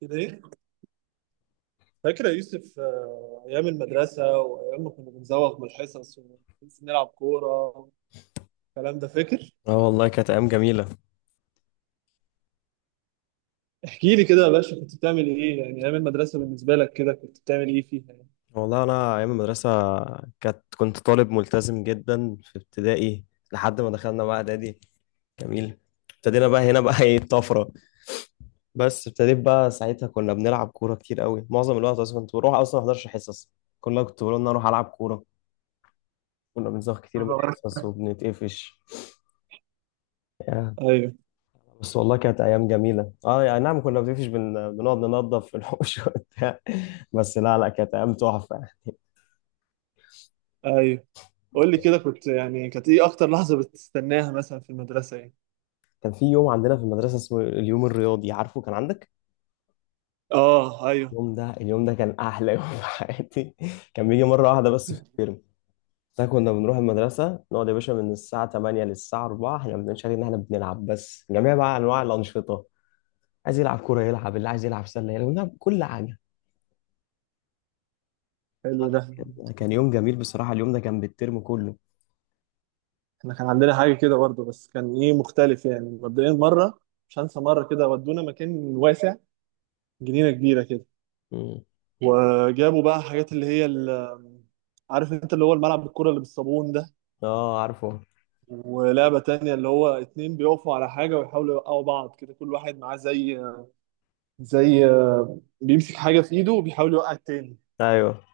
كده ايه؟ فاكر يا يوسف ايام المدرسه وايام ما كنا بنزوغ من الحصص ونلعب كوره. الكلام ده فاكر؟ اه والله كانت ايام جميله. احكي لي كده يا باشا، كنت بتعمل ايه يعني ايام المدرسه؟ بالنسبه لك كده كنت بتعمل ايه فيها يعني؟ والله انا ايام المدرسه كنت طالب ملتزم جدا في ابتدائي لحد ما دخلنا بقى اعدادي. جميل. ابتدينا بقى هنا بقى ايه الطفره؟ بس ابتديت بقى ساعتها كنا بنلعب كوره كتير قوي، معظم الوقت اصلا كنت بروح اصلا ما احضرش حصص كلها، كنت بقول ان انا اروح العب كوره. كنا بنزغ كتير من أخبارك؟ الحصص وبنتقفش. يا، ايوه. بس والله كانت ايام جميله. اه يعني نعم كنا بنتقفش بنقعد ننضف في الحوش وبتاع. بس لا لا كانت ايام تحفه. ايوه، قول لي كده، كنت يعني كانت ايه اكتر لحظه بتستناها مثلا في المدرسه يعني؟ كان في يوم عندنا في المدرسة اسمه اليوم الرياضي، عارفه كان عندك؟ اه ايوه. اليوم ده اليوم ده كان أحلى يوم في حياتي. كان بيجي مرة واحدة بس في الترم. ده كنا بنروح المدرسة نقعد يا باشا من الساعة 8 للساعة 4، احنا بنشغل إن احنا بنلعب بس جميع بقى أنواع الأنشطة. عايز يلعب كورة يلعب، اللي عايز يلعب سلة يلعب، بنلعب كل حاجة. حلو ده. كان يوم جميل بصراحة، اليوم ده كان بالترم كله. احنا كان عندنا حاجه كده برضه، بس كان ايه مختلف يعني. مبدئيا مره، مش هنسى مره كده ودونا مكان واسع، جنينه كبيره كده. مم. وجابوا بقى حاجات اللي هي عارف انت اللي هو الملعب بالكرة اللي بالصابون ده. اه عارفه. ولعبة تانية اللي هو اتنين بيقفوا على حاجة ويحاولوا يوقعوا بعض كده، كل واحد معاه زي، زي بيمسك حاجة في ايده وبيحاول يوقع التاني. ايوه،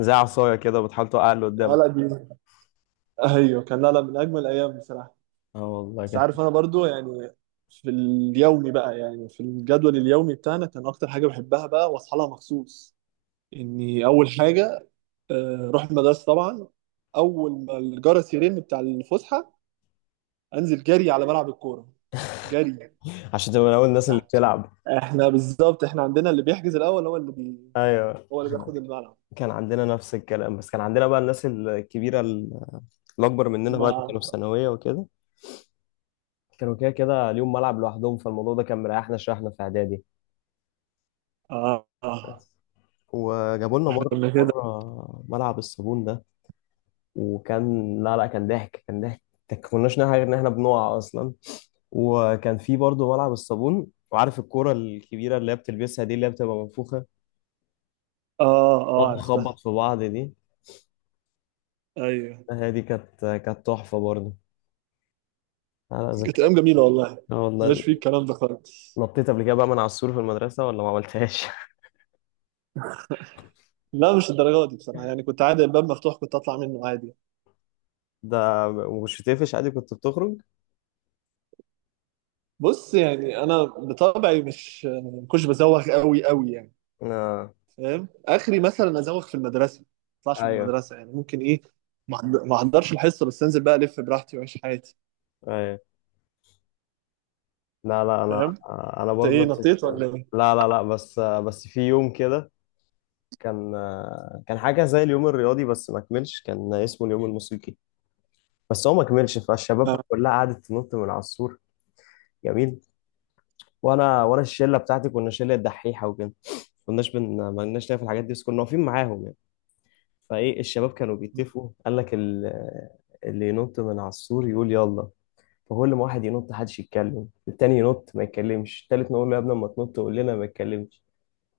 زي عصاية كده بتحاول توقع اللي اه قدامك. لا دي، ايوه، كان لا من اجمل الايام بصراحة. اه والله بس كده. عارف انا برضو يعني، في اليومي بقى، يعني في الجدول اليومي بتاعنا كان اكتر حاجة بحبها بقى واصحى لها مخصوص، اني اول حاجة اروح المدرسة طبعا. اول ما الجرس يرن بتاع الفسحة انزل جري على ملعب الكوره، جري. عشان تبقى من أول الناس اللي نعم. بتلعب. احنا بالظبط، احنا عندنا اللي بيحجز الاول هو ايوه هو اللي بياخد الملعب. كان عندنا نفس الكلام، بس كان عندنا بقى الناس الكبيرة الأكبر مننا بقى ما اللي كانوا في ثانوية وكده، كانوا كده كده ليهم ملعب لوحدهم، فالموضوع ده كان مريحنا شوية احنا في إعدادي. اه اه. وجابوا لنا احنا مرة كنا كده. مرة ملعب الصابون ده، وكان لا لا كان ضحك كان ضحك، ما كناش نعرف غير إن إحنا بنقع أصلا. وكان في برضه ملعب الصابون، وعارف الكرة الكبيرة اللي هي بتلبسها دي اللي هي بتبقى منفوخة اه اه، تقعد عرفتها. تخبط في بعض دي؟ ايوه. هي دي كانت تحفة برضه. لا لا كانت ذكريات. ايام جميله والله، اه مش والله. في الكلام ده خالص. نطيت قبل كده بقى من على السور في المدرسة ولا ما عملتهاش؟ لا مش الدرجه دي بصراحه يعني، كنت عادي الباب مفتوح كنت اطلع منه عادي. ده مش بتقفش عادي كنت بتخرج؟ بص يعني انا بطبعي مش ما كنتش بزوغ قوي قوي يعني. آه. فاهم، اخري مثلا ازوغ في المدرسه، ما اطلعش من ايوه المدرسه يعني، ممكن ايه ما احضرش الحصه، بس انزل بقى الف براحتي واعيش حياتي. ايوه. لا لا فاهم. انا انت برضه ايه، نفس نطيت الكلام. ولا ايه؟ لا لا لا، بس في يوم كده، كان كان حاجة زي اليوم الرياضي بس ما كملش، كان اسمه اليوم الموسيقي بس هو ما كملش، فالشباب بقى آه. كلها قعدت تنط من على السور. جميل. وانا الشلة بتاعتي كنا شلة دحيحة وكده، كناش ما لناش ليا في الحاجات دي بس كنا واقفين معاهم يعني. فايه الشباب كانوا بيتفقوا، قال لك اللي ينط من على السور يقول يلا، فكل ما واحد ينط محدش يتكلم، التاني ينط ما يتكلمش، التالت نقول له يا ابني اما تنط قول لنا ما يتكلمش.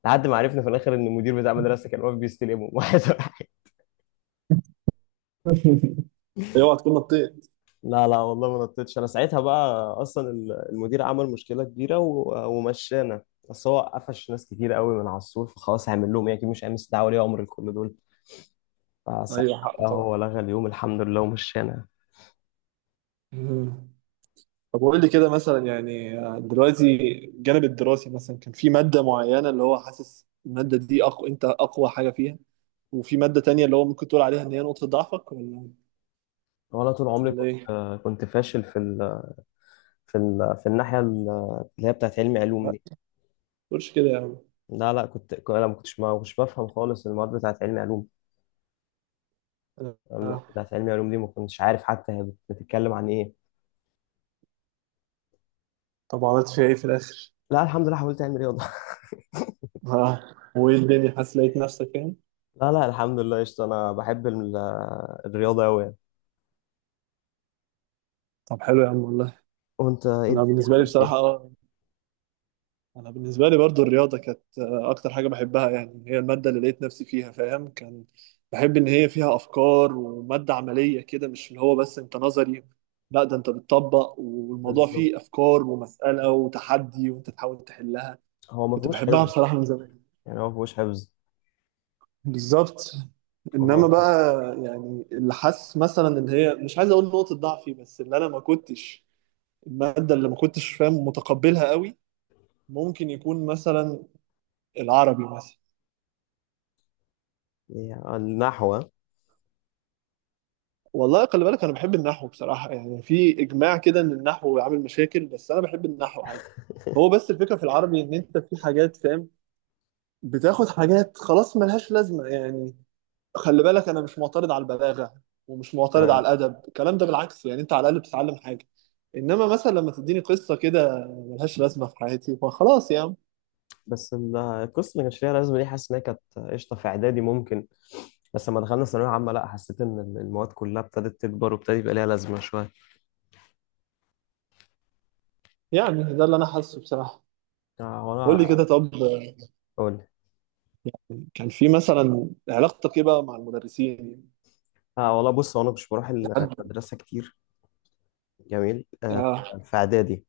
لحد ما عرفنا في الاخر ان المدير بتاع المدرسه كان واقف بيستلمهم واحد واحد. اوعى تكون نطيت. لا لا والله ما نطيتش، انا ساعتها بقى اصلا المدير عمل مشكله كبيره ومشانا. بس هو قفش ناس كتير قوي من على السور، فخلاص هيعمل لهم ايه؟ اكيد مش هيعمل استدعاء ولي امر لكل دول. فساعتها ايوه حقه طبعا. هو لغى اليوم الحمد لله ومشانا. مم. طب وقول لي كده مثلا يعني، دلوقتي الجانب الدراسي، مثلا كان في ماده معينه اللي هو حاسس الماده دي اقوى، انت اقوى حاجه فيها؟ وفي ماده تانية اللي هو ممكن تقول عليها ان هي نقطه ضعفك ولا وانا طول عمري ولا كنت ايه؟ كنت فاشل في الناحيه اللي هي بتاعت علمي علوم لا دي. ما تقولش كده يا عم. لا لا انا ما كنتش بفهم خالص المواد بتاعت علمي علوم. المواد آه. بتاعت علمي علوم دي ما كنتش عارف حتى هي بتتكلم عن ايه. طب عملت فيها ايه في الاخر؟ لا الحمد لله حاولت اعمل رياضه. اه، وايه الدنيا، حاسس لقيت نفسك يعني؟ لا لا الحمد لله قشطه، انا بحب الرياضه قوي يعني. طب حلو يا عم والله. وانت ايه انا الدنيا بالنسبه لي عملت بصراحه ايه؟ اه، انا بالنسبه لي برضو الرياضه كانت اكتر حاجه بحبها يعني، هي الماده اللي لقيت نفسي فيها، فاهم. كان بحب ان هي فيها افكار وماده عمليه كده، مش اللي هو بس انت نظري، لا ده انت بتطبق والموضوع بالظبط. فيه افكار ومساله وتحدي وانت تحاول تحلها. هو ما كنت فيهوش بحبها حفظ. بصراحه من زمان. يعني هو ما فيهوش حفظ. بالظبط. هو انما ده. بقى يعني اللي حاسس مثلا ان هي، مش عايز اقول نقطه ضعفي، بس اللي انا ما كنتش، المادة اللي ما كنتش فاهم متقبلها قوي، ممكن يكون مثلا العربي مثلا. يعني النحو. والله خلي بالك انا بحب النحو بصراحة، يعني في اجماع كده ان النحو عامل مشاكل بس انا بحب النحو عادي. هو بس الفكرة في العربي ان انت في حاجات فاهم بتاخد حاجات خلاص ملهاش لازمة يعني. خلي بالك انا مش معترض على البلاغة ومش معترض على الادب الكلام ده، بالعكس يعني انت على الاقل بتتعلم حاجة. انما مثلا لما تديني قصة كده ملهاش لازمة في حياتي، فخلاص يعني. بس القصه اللي كانش ليها لازمه دي حاسس ان هي كانت قشطه في اعدادي ممكن، بس لما دخلنا ثانويه عامه لا حسيت ان المواد كلها ابتدت تكبر وابتدى يبقى ليها لازمه شويه. يعني ده اللي انا حاسه بصراحة. قول لي وانا كده طب، اقول لك. كان في مثلا، علاقتك ايه بقى مع المدرسين؟ اه والله بص، هو انا مش بروح في حد؟ المدرسه كتير. جميل آه. اه في اعدادي.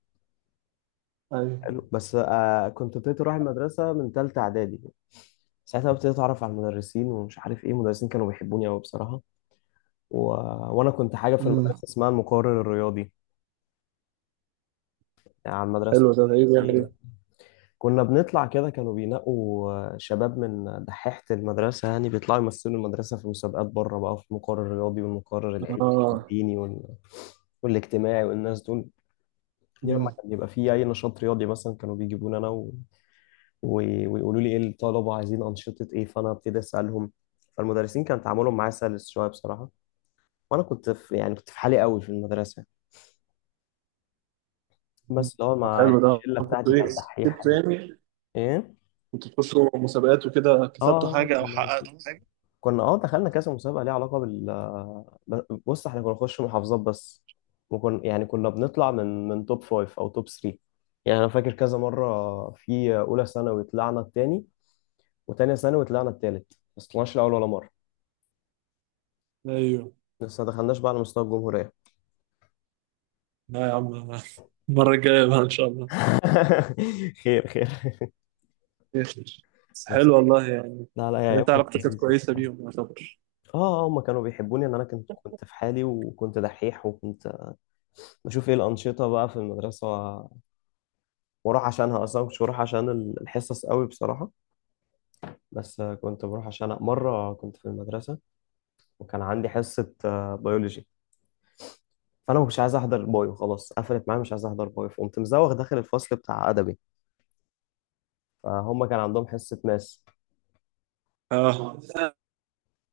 ايوه. حلو. بس آه كنت ابتديت اروح المدرسه من ثالثه اعدادي. ساعتها بقى ابتديت اتعرف على المدرسين ومش عارف ايه، المدرسين كانوا بيحبوني قوي بصراحه. و... وانا كنت حاجه في امم. المدرسه اسمها المقرر الرياضي. يعني على المدرسه حلو ده، ده ايه بيعمل ايه؟ كنا بنطلع كده، كانوا بينقوا شباب من دحيحة المدرسة يعني بيطلعوا يمثلوا المدرسة في مسابقات بره بقى في المقرر الرياضي والمقرر العلمي اه. والديني والاجتماعي والناس دول. دي لما امم. كان بيبقى فيه أي نشاط رياضي مثلا كانوا بيجيبوني أنا و... ويقولوا لي إيه الطلبة عايزين أنشطة إيه، فأنا أبتدي أسألهم. فالمدرسين كان تعاملهم معايا سلس شوية بصراحة. وأنا كنت في يعني كنت في حالي قوي في المدرسة، بس اللي هو طب مع حلو ده، الشلة كنت بتاعتي ايه كانت دحيحة كسبت يعني. يعني؟ إيه؟ كنت تخشوا مسابقات وكده، كسبتوا آه حاجة او كنا حققتوا حاجة؟ دخلنا كذا مسابقه ليها علاقه بال بص احنا كنا نخش محافظات بس، وكنا يعني كنا بنطلع من توب فايف او توب 3. يعني انا فاكر كذا مره في اولى ثانوي طلعنا التاني، وتانية ثانوي طلعنا التالت، بس طلعناش الاول ولا مره. ايوه. لسه ما دخلناش بقى على مستوى الجمهوريه. لا يا عم، المرة الجاية بقى ان شاء الله. خير خير. بس بس حلو والله يعني. لا لا يا يعني ايام انت كانت علاقتك كانت لذيذه كويسة بصراحه. بيهم يعتبر؟ اه. هما كانوا بيحبوني ان انا كنت في حالي وكنت دحيح وكنت بشوف ايه الانشطه بقى في المدرسه، بروح عشانها اصلا مش بروح عشان الحصص قوي بصراحه. بس كنت بروح. عشان مره كنت في المدرسه وكان عندي حصه بيولوجي، فانا ما كنتش عايز احضر بايو، خلاص قفلت معايا مش عايز احضر بايو، فقمت مزوغ داخل الفصل بتاع ادبي. فهم كان عندهم حصه ماس. اه.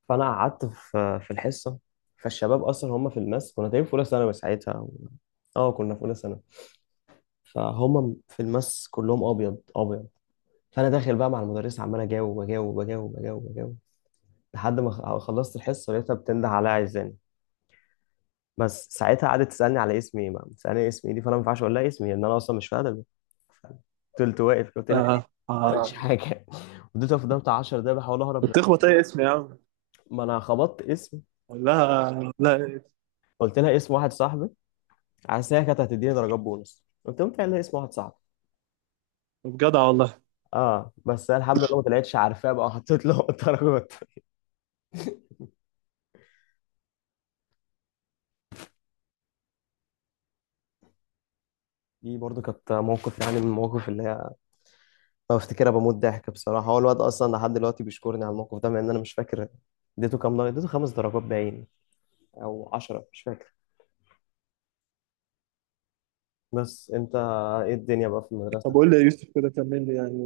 فانا قعدت في الحصه. فالشباب اصلا هم في الماس، كنا تقريبا في اولى ثانوي ساعتها اه كنا في اولى ثانوي. فهم في الماس كلهم ابيض ابيض. فانا داخل بقى مع المدرسه عمال اجاوب، لحد ما خلصت الحصه لقيتها بتنده عليا عايزاني. بس ساعتها قعدت تسالني على اسمي ايه بقى، تسالني اسمي ايه دي فانا ما ينفعش اقول لها اسمي لان انا اصلا مش في ادبي. فضلت واقف قلت لها اه. إيه؟ ما عملتش اه. حاجه. فضلت واقف قدام بتاع 10 دقايق بحاول اهرب منها. بتخبط اي اسم يا عم ما انا خبطت اسم، ولا لا؟ قلت لها اسم واحد صاحبي، عشان هي كانت هتديني درجات بونص قلت لهم قايل لها اسم واحد صاحبي. بجدع والله. اه بس أنا الحمد لله ما طلعتش عارفاه بقى وحطيت له درجات. دي برضو كانت موقف يعني من المواقف اللي هي بفتكرها بموت ضحك بصراحة، هو الواد أصلا لحد دلوقتي بيشكرني على الموقف ده مع إن أنا مش فاكر اديته كام درجة، اديته 5 درجات باين أو 10 مش فاكر. بس أنت إيه الدنيا بقى في طب المدرسة؟ قول لي يا يوسف كده، كمل لي يعني.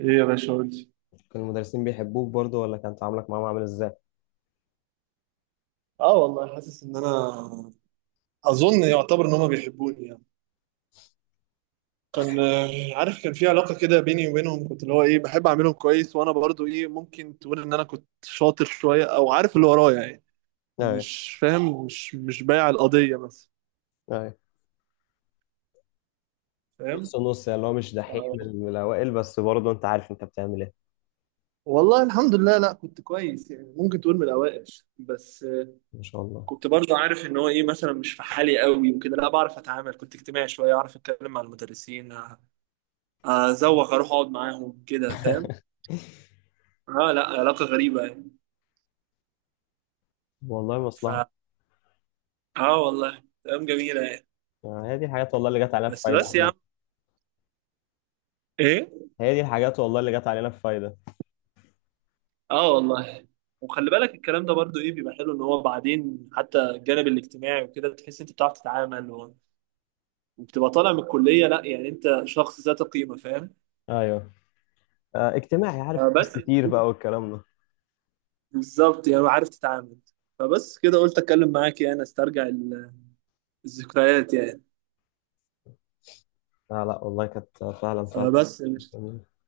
ايه يا باشا، قول لي. كان المدرسين بيحبوك برضو ولا كان تعاملك معاهم عامل إزاي؟ اه والله حاسس ان انا، اظن يعتبر ان هما بيحبوني يعني. كان عارف كان في علاقه كده بيني وبينهم، كنت اللي هو ايه بحب اعملهم كويس، وانا برضو ايه ممكن تقول ان انا كنت شاطر شويه او عارف اللي ورايا يعني، أيوه مش فاهم، مش بايع القضيه مثلا. أيوه. فاهم. نص نص يعني، اللي هو مش ف- دحيح من الأوائل بس برضو أنت عارف أنت بتعمل إيه. والله الحمد لله لا كنت كويس يعني، ممكن تقول من الاوائل. بس ما شاء الله. كنت برضو عارف ان هو ايه مثلا، مش في حالي قوي وكده، لا بعرف اتعامل، كنت اجتماعي شويه، اعرف اتكلم مع المدرسين، ازوق اروح اقعد معاهم كده فاهم. اه لا علاقه غريبه يعني. والله مصلحة. ف اه والله ايام جميله يعني. هي دي الحاجات والله اللي جت علينا في بس فايدة بس يا عم. عامة. ايه. هي دي الحاجات والله اللي جت علينا في فايدة. اه والله. وخلي بالك الكلام ده برضو ايه بيبقى حلو ان هو بعدين حتى الجانب الاجتماعي وكده، بتحس انت بتعرف تتعامل، وبتبقى طالع من الكليه، لا يعني انت شخص ذات قيمه فاهم. أيوه. اجتماعي، عارف آه ناس بس كتير بقى والكلام ده. بالظبط يعني عارف تتعامل. فبس كده قلت اتكلم معاك يعني استرجع الذكريات يعني. لا لا والله كانت فعلا فعلا فبس. جميلة.